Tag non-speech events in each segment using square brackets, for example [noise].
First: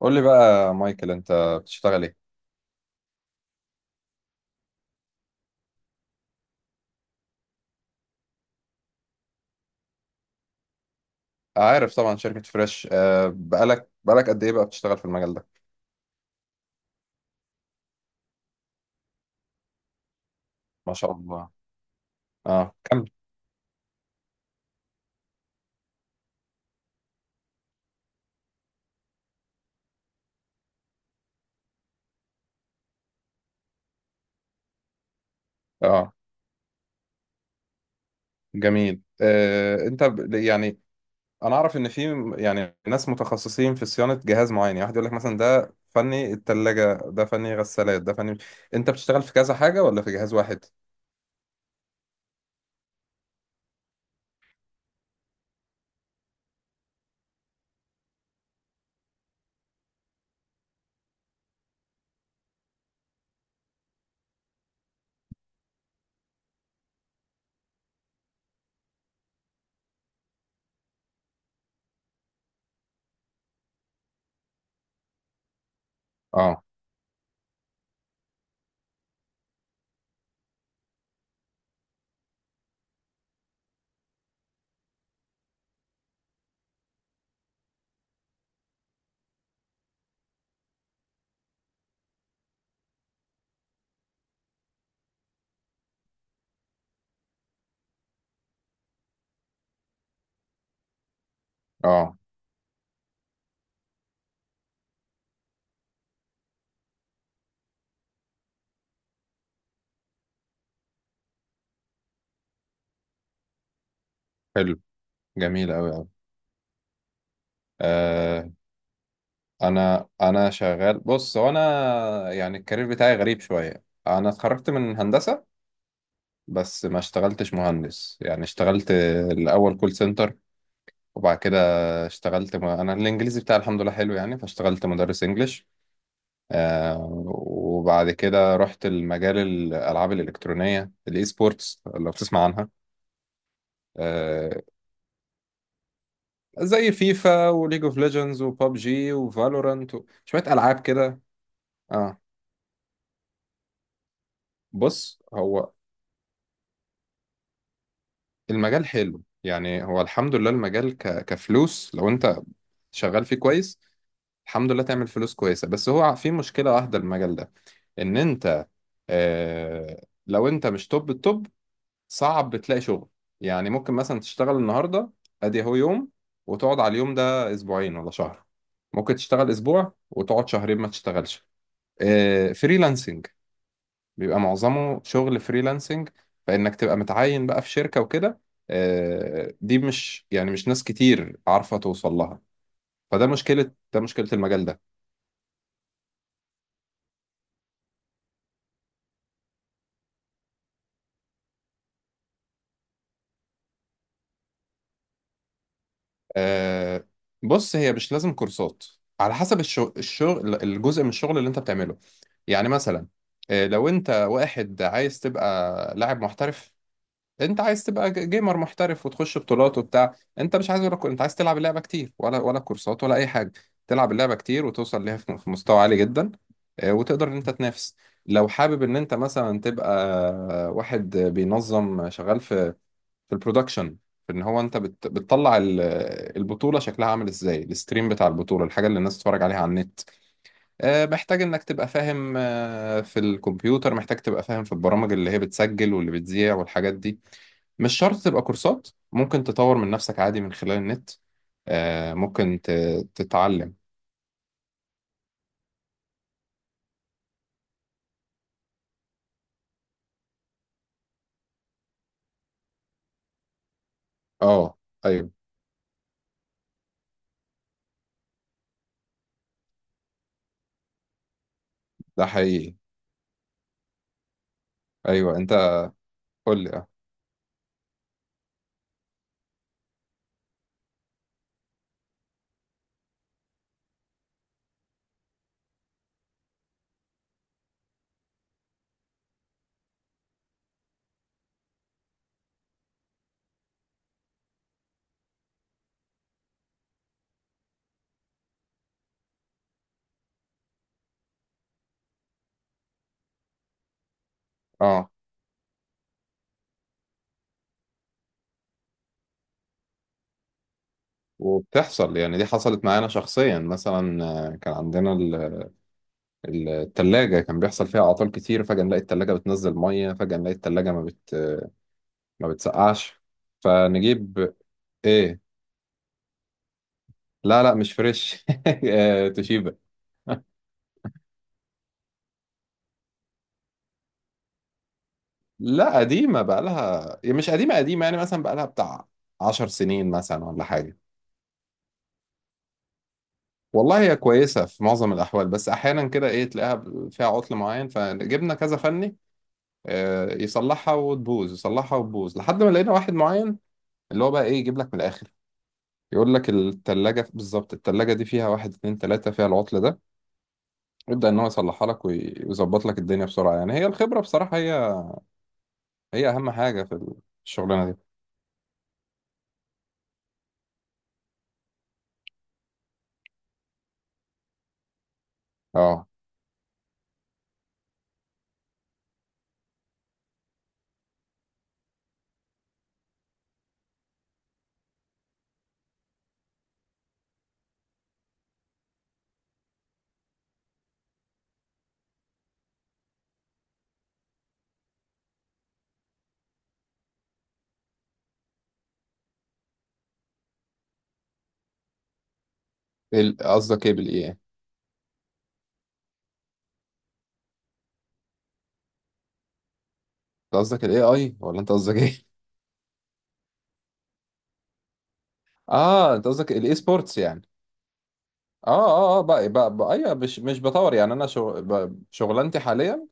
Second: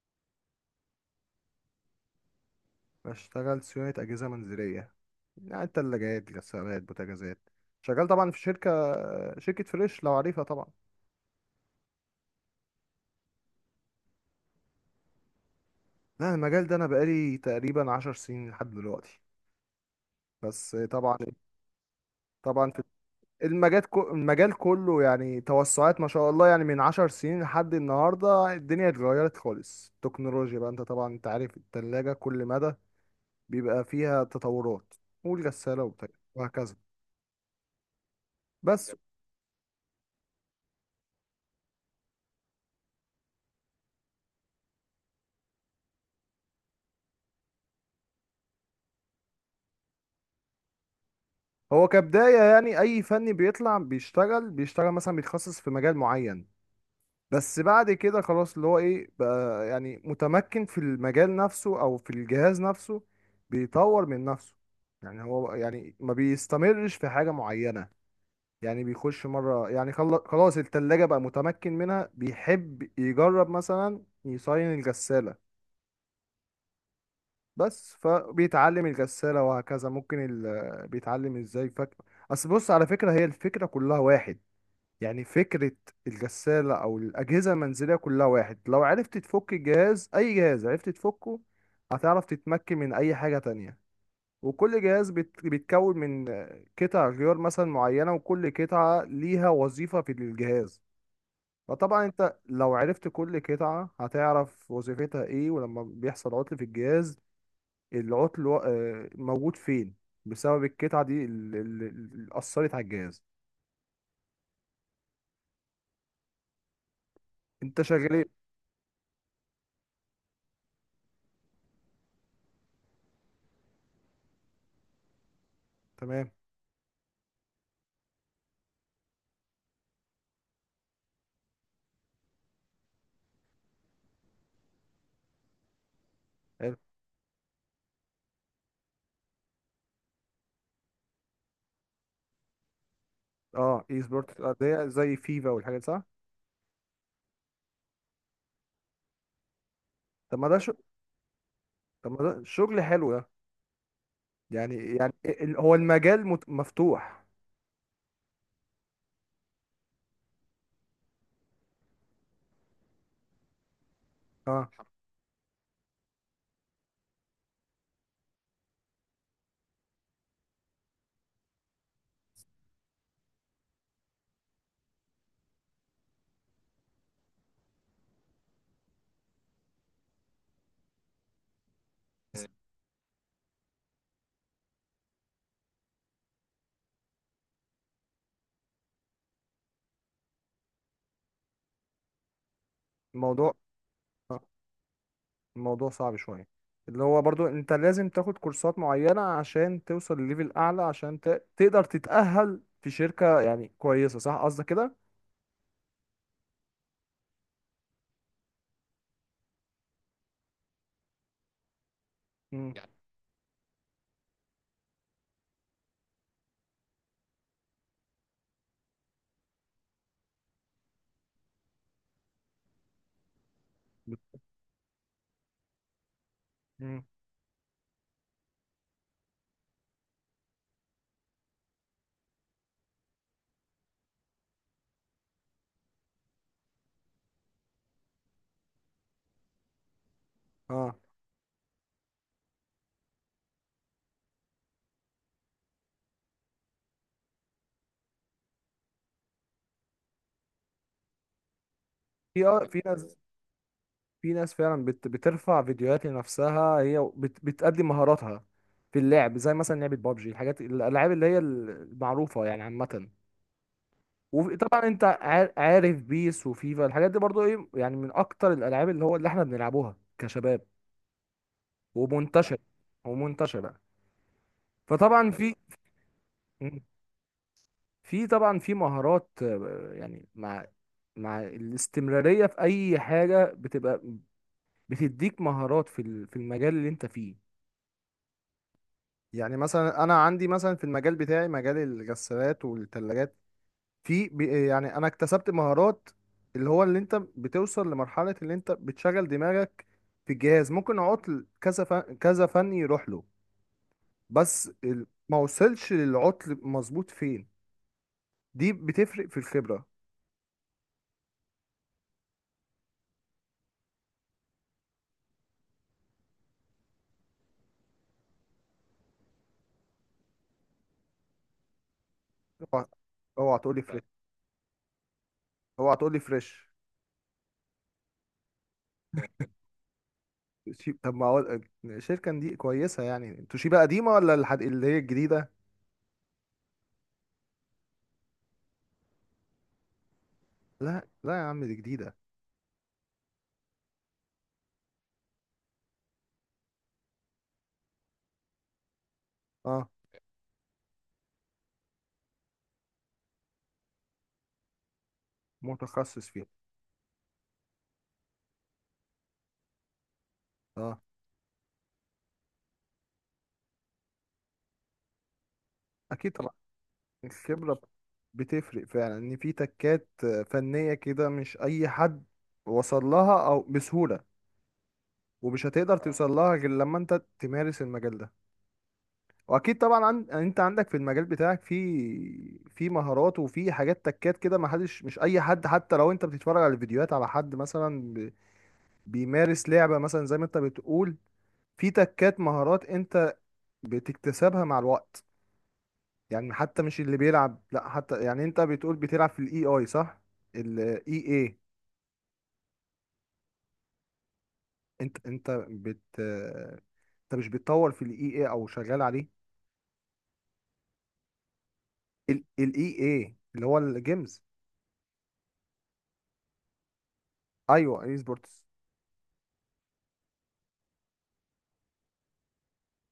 قول لي بقى يا مايكل انت بتشتغل ايه؟ بشتغل صيانة أجهزة منزلية، يعني تلاجات غسالات بوتاجازات. شغال طبعا في شركة، شركة فريش لو عارفها طبعا. عارف طبعا شركة فريش. بقالك قد ايه بقى بتشتغل في المجال ده؟ لا، المجال ده أنا بقالي تقريبا 10 سنين لحد دلوقتي، بس ما شاء طبعا. الله. اه، في كمل. المجال كله، يعني توسعات ما شاء الله. يعني من 10 سنين لحد النهاردة الدنيا اتغيرت خالص. التكنولوجيا بقى، انت طبعا انت عارف التلاجة كل مدى بيبقى فيها تطورات، والغسالة وبتاع، اه. وهكذا. بس جميل. انت يعني انا اعرف ان في يعني ناس متخصصين في صيانة جهاز معين، يعني واحد يقول لك مثلا ده فني التلاجة، ده فني غسالات، ده فني. انت بتشتغل في كذا حاجة ولا في جهاز واحد؟ هو كبداية، يعني أي فني بيطلع بيشتغل مثلا بيتخصص في مجال معين. بس بعد كده خلاص اللي هو إيه بقى، يعني متمكن في المجال نفسه أو في الجهاز نفسه، بيطور من نفسه. يعني هو يعني ما بيستمرش في حاجة معينة. يعني بيخش مرة، يعني خلاص التلاجة بقى متمكن منها، بيحب يجرب مثلا يصين الغسالة. اه. بس فبيتعلم الغسالة وهكذا. ممكن بيتعلم ازاي اصل، بص على فكرة، هي الفكرة كلها واحد. يعني فكرة الغسالة أو الأجهزة المنزلية كلها واحد. لو عرفت تفك الجهاز، أي جهاز عرفت تفكه، هتعرف تتمكن من أي حاجة تانية. وكل جهاز بيتكون من قطع غيار مثلا معينة، وكل قطعة ليها وظيفة في الجهاز. فطبعا اه. انت لو عرفت كل قطعة هتعرف وظيفتها ايه، ولما بيحصل عطل في الجهاز العطل موجود فين، بسبب القطعة دي اللي أثرت على الجهاز. حلو. جميل قوي. انت شغال قوي. ايه؟ انا شغال. بص، هو انا يعني الكارير بتاعي غريب شويه. انا اتخرجت من هندسه، تمام. بس ما اشتغلتش مهندس. يعني اشتغلت الاول كول سنتر، وبعد كده اشتغلت انا الانجليزي بتاعي الحمد لله حلو، يعني فاشتغلت مدرس انجليش. آه وبعد كده رحت المجال الالعاب الالكترونيه الاي سبورتس، لو بتسمع عنها. اه، اي سبورت آه اللي هي زي فيفا والحاجات، صح. زي فيفا وليج اوف ليجندز وبابجي وفالورانت طب شويه ما ده شو... العاب كده. طب ما اه. ده شغل حلو ده. يعني، بص، هو هو المجال مفتوح. المجال حلو، يعني هو الحمد لله المجال كفلوس. لو انت شغال فيه كويس اه. الحمد لله تعمل فلوس كويسة. بس هو في مشكلة واحدة المجال ده، ان انت اه... لو انت مش توب التوب صعب تلاقي شغل. يعني ممكن مثلا تشتغل النهاردة، ادي هو يوم، وتقعد على اليوم ده اسبوعين ولا شهر. ممكن تشتغل اسبوع وتقعد شهرين ما تشتغلش. فريلانسنج، بيبقى معظمه شغل فريلانسنج. فإنك تبقى متعين بقى في شركة وكده، دي مش يعني مش ناس كتير عارفة توصل لها. فده الموضوع مشكلة، ده مشكلة آه. المجال ده. الموضوع صعب شويه، اللي هو برضو انت لازم تاخد كورسات معينه عشان توصل لليفل اعلى، عشان تقدر تتأهل في شركه يعني كويسه، صح قصدك كده؟ آه، بص، هي مش لازم كورسات، على حسب الشغل، الجزء من الشغل اللي انت بتعمله. يعني يعني. مثلا لو انت واحد عايز تبقى لاعب محترف، انت عايز تبقى جيمر محترف وتخش بطولات وبتاع. انت مش عايز ولا انت عايز تلعب اللعبه كتير ولا كورسات ولا اي حاجه. تلعب اللعبه كتير وتوصل ليها في مستوى عالي جدا، امم وتقدر ان انت تنافس. لو حابب ان انت مثلا تبقى واحد بينظم شغال في البرودكشن، في ان هو انت بتطلع البطوله شكلها عامل ازاي، الستريم بتاع البطوله، الحاجه اللي الناس تتفرج عليها على النت. اه، محتاج انك تبقى فاهم في الكمبيوتر، محتاج تبقى فاهم في البرامج اللي هي بتسجل واللي بتذيع والحاجات دي. مش شرط تبقى كورسات، ممكن تطور من نفسك عادي من خلال النت. في ممكن في ناس. تتعلم. في ناس فعلا بترفع فيديوهات لنفسها، هي بتقدم مهاراتها في اللعب، زي مثلا لعبة بابجي، الحاجات، الألعاب اللي هي المعروفة يعني عامة. اه. وطبعا انت ايوه عارف بيس وفيفا، الحاجات دي برضو ايه، يعني من اكتر الالعاب اللي هو اللي احنا بنلعبوها كشباب، ده ومنتشر حقيقي. ومنتشره. فطبعا ايوه انت، في قول لي. اه. في طبعا في مهارات يعني، مع الاستمراريه في اي حاجه بتبقى بتديك مهارات في المجال اللي انت فيه. يعني مثلا انا عندي مثلا في المجال بتاعي، مجال الغسالات والثلاجات، يعني انا اكتسبت مهارات اللي هو اللي انت بتوصل لمرحلة اللي انت بتشغل دماغك في الجهاز، ممكن عطل كذا فن كذا فن يروح له، اه ما وصلش للعطل مظبوط فين. دي بتفرق في الخبرة. وبتحصل يعني، دي حصلت معانا شخصيا مثلا. كان عندنا التلاجة كان بيحصل فيها اعطال كتير. فجأة نلاقي التلاجة بتنزل مية، فجأة نلاقي التلاجة ما اوعى. بتسقعش. اوعى تقولي فريش. فنجيب ايه؟ اوعى تقولي فريش. لا لا، مش فريش. [laughs] توشيبا. طب ما هو، الشركة دي كويسة يعني، توشيبا قديمة ولا اللي هي الجديدة؟ لا قديمة، بقالها يعني مش قديمة قديمة، يعني مثلا بقالها بتاع 10 سنين مثلا ولا حاجة. لا لا يا عم، دي جديدة. والله هي كويسة في معظم الأحوال، بس أحيانا كده إيه تلاقيها فيها عطل معين. فجبنا كذا فني اه. يصلحها وتبوظ، يصلحها وتبوظ، لحد ما لقينا واحد معين، اللي هو بقى إيه يجيب لك من الآخر، متخصص يقول فيها. لك التلاجة بالظبط، التلاجة دي فيها واحد اتنين تلاتة فيها العطل ده. اه، يبدأ إن هو يصلحها لك ويظبط لك الدنيا بسرعة. يعني هي الخبرة بصراحة، هي اكيد أهم طبعا. حاجة في الخبره الشغلانة دي. بتفرق فعلا، ان في تكات فنيه كده، مش اي حد وصل لها او بسهوله، ومش هتقدر أه. توصل لها غير لما انت تمارس المجال ده. واكيد طبعا يعني انت عندك في المجال بتاعك في مهارات، وفي حاجات تكات كده، ما حدش، مش اي حد، حتى لو انت بتتفرج على فيديوهات على حد مثلا بيمارس لعبه مثلا زي ما انت بتقول، في تكات مهارات انت بتكتسبها مع الوقت. يعني حتى مش اللي بيلعب، لا حتى، يعني انت بتقول بتلعب في الاي اي، صح؟ الاي اي. قصدك إيه بالإيه؟ انت انت بت انت مش بتطور في الاي اي او شغال عليه؟ انت قصدك الاي اي ولا انت قصدك ايه؟ الاي اي اللي هو الجيمز. [laughs] اه، انت قصدك الاي سبورتس يعني. ايوه، اي سبورتس. اه اه اه، بقى ايوه، مش بطور. يعني انا شغلانتي حاليا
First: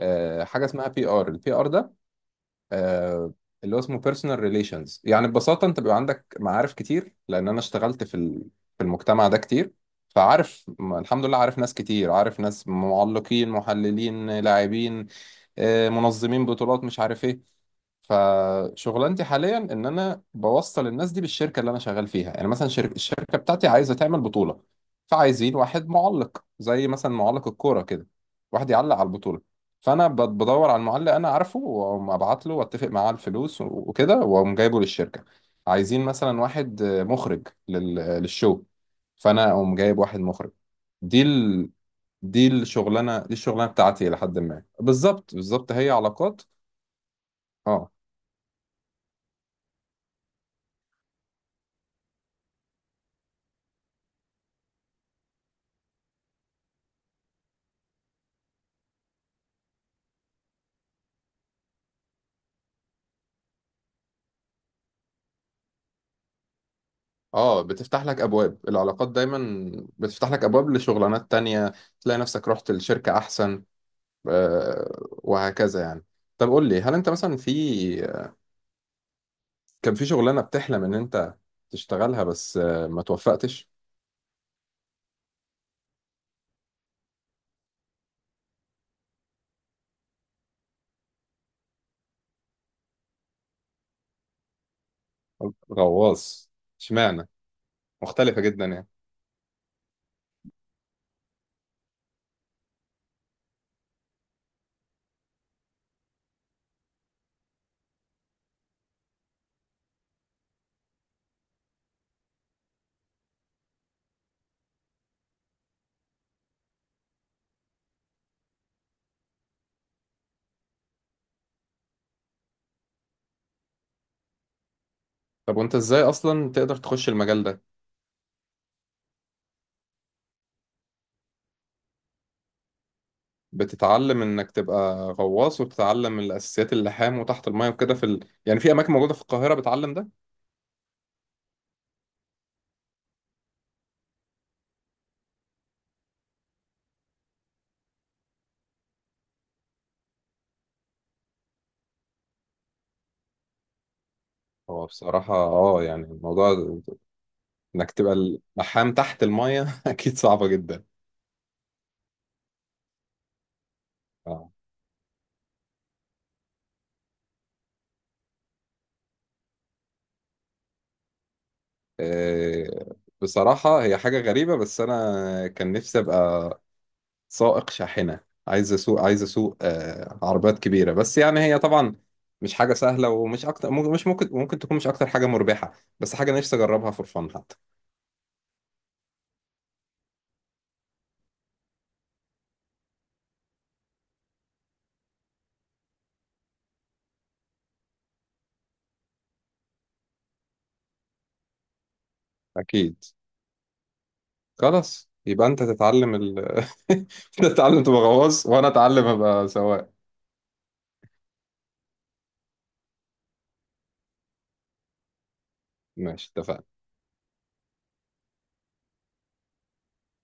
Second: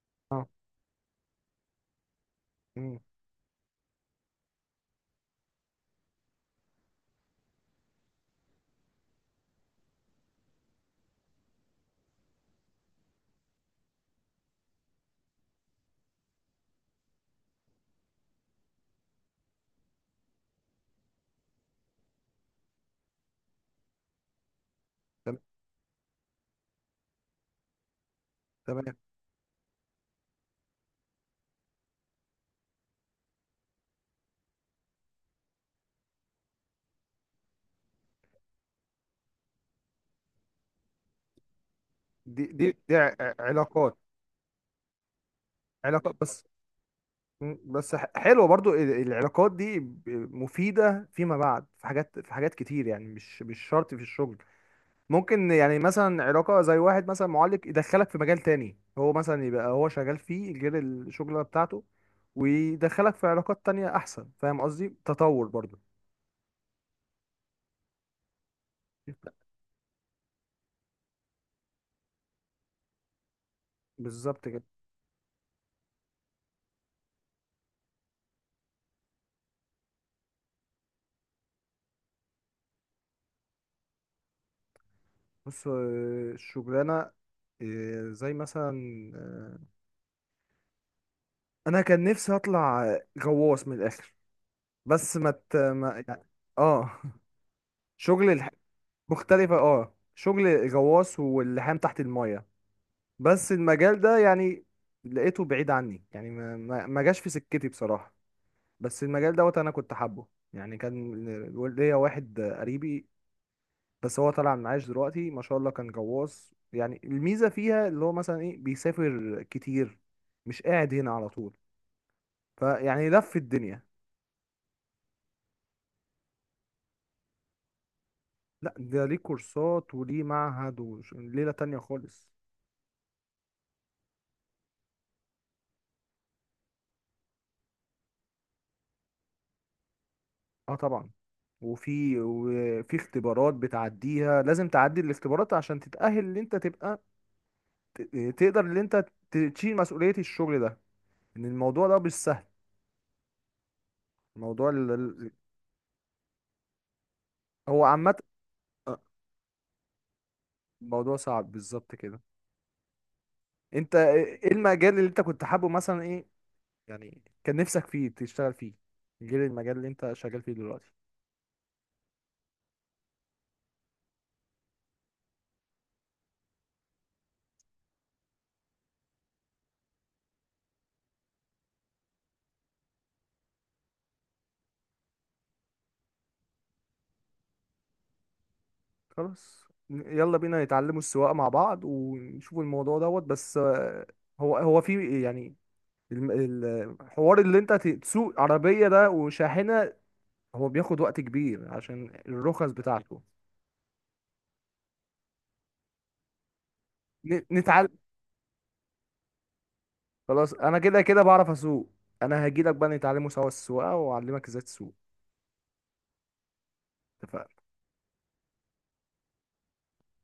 اه. حاجه اسمها PR، الـ PR ده امم آه اللي هو اسمه بيرسونال ريليشنز. يعني ببساطه انت بيبقى عندك معارف كتير لان انا اشتغلت في المجتمع ده كتير. فعارف الحمد لله عارف ناس كتير، عارف ناس معلقين، محللين، لاعبين، منظمين بطولات، مش عارف ايه. فشغلانتي حاليا ان انا بوصل الناس دي بالشركه اللي انا شغال فيها. يعني مثلا الشركه بتاعتي عايزه تعمل بطوله، تم- فعايزين واحد معلق زي مثلا معلق الكوره كده، واحد يعلق تمام. على البطوله. فانا بدور على المعلق انا عارفه، واقوم ابعت له واتفق معاه على الفلوس وكده، واقوم جايبه للشركه. عايزين مثلا واحد مخرج للشو، فانا اقوم جايب واحد مخرج. دي ال... دي دي دي دي ع- الشغلانه دي ع- الشغلانه علاقات بتاعتي لحد ما، بالظبط بالظبط هي علاقات علاقات. بس. مم. آه. بس حلوه برضو، العلاقات دي مفيده فيما بعد في حاجات، في حاجات كتير، يعني مش شرط في الشغل. ممكن يعني مثلا علاقة، زي واحد مثلا معلق يدخلك في مجال تاني، هو مثلا يبقى هو شغال فيه غير الشغلة بتاعته، ويدخلك في علاقات تانية أحسن. فاهم قصدي؟ تطور برضو. اه، بتفتح لك ابواب. العلاقات دايما بتفتح لك ابواب لشغلانات تانية، تلاقي نفسك رحت لشركة احسن، بالظبط كده. وهكذا يعني. طب قول لي، هل انت مثلا كان في شغلانة بتحلم ان انت تشتغلها، بس ما توفقتش؟ بص، الشغلانة، زي مثلا، آه، أنا كان نفسي أطلع غواص من الآخر، بس ما ت... ما... يعني. غواص؟ اه. اشمعنى؟ [laughs] شغل مختلفة الح... جدا يعني. مختلفة، اه، شغل غواص واللحام تحت المية. بس المجال ده يعني لقيته بعيد عني، يعني ما جاش في سكتي بصراحة. بس المجال دوت انا كنت حابه، يعني كان ليا واحد قريبي، بس هو طالع معاش دلوقتي ما شاء الله، كان غواص. يعني الميزة فيها اللي هو مثلا ايه، بيسافر كتير، مش قاعد هنا على طول، فيعني لف الدنيا. طب وانت ازاي اصلا تقدر تخش المجال ده؟ لا، ده ليه كورسات وليه معهد، وليلة تانية خالص. بتتعلم انك تبقى غواص وتتعلم الاساسيات، اللحام وتحت المايه وكده، في يعني في اماكن موجودة في القاهرة بتعلم ده. اه طبعا. وفي اختبارات بتعديها، لازم تعدي الاختبارات عشان تتأهل ان انت تبقى تقدر ان انت تشيل مسؤولية الشغل ده. ان الموضوع ده مش سهل، الموضوع هو بصراحة يعني الموضوع هو انك تبقى عامة. اللحام آه، تحت المية [laughs] اكيد صعبة جدا. الموضوع صعب بالظبط كده. انت ايه، اه إيه المجال اللي انت كنت حابه مثلا، ايه يعني كان نفسك فيه تشتغل فيه غير المجال اللي انت شغال فيه دلوقتي؟ آه، بصراحة هي حاجة غريبة، بس انا كان نفسي ابقى سائق شاحنة. عايز اسوق، عايز اسوق عربيات كبيرة، بس يعني هي طبعا مش حاجة سهلة ومش اكتر. ممكن- مش ممكن ممكن تكون مش اكتر حاجة مربحة، بس حاجة نفسي اجربها فور فن حتى. خلاص. يلا بينا نتعلموا السواقة مع بعض، ونشوف الموضوع دوت. بس هو في، يعني الم- ال- الحوار اللي انت تسوق عربية ده وشاحنة، هو بياخد وقت كبير عشان الرخص اكيد. بتاعته. خلاص، يبقى انت تتعلم [laughs] انت تتعلم نتعلم. تبقى غواص وانا اتعلم ابقى سواق. خلاص انا كده كده بعرف اسوق. انا هجيلك بقى نتعلموا سوا السواقه، واعلمك ازاي تسوق. ماشي، اتفقنا. اتفقنا.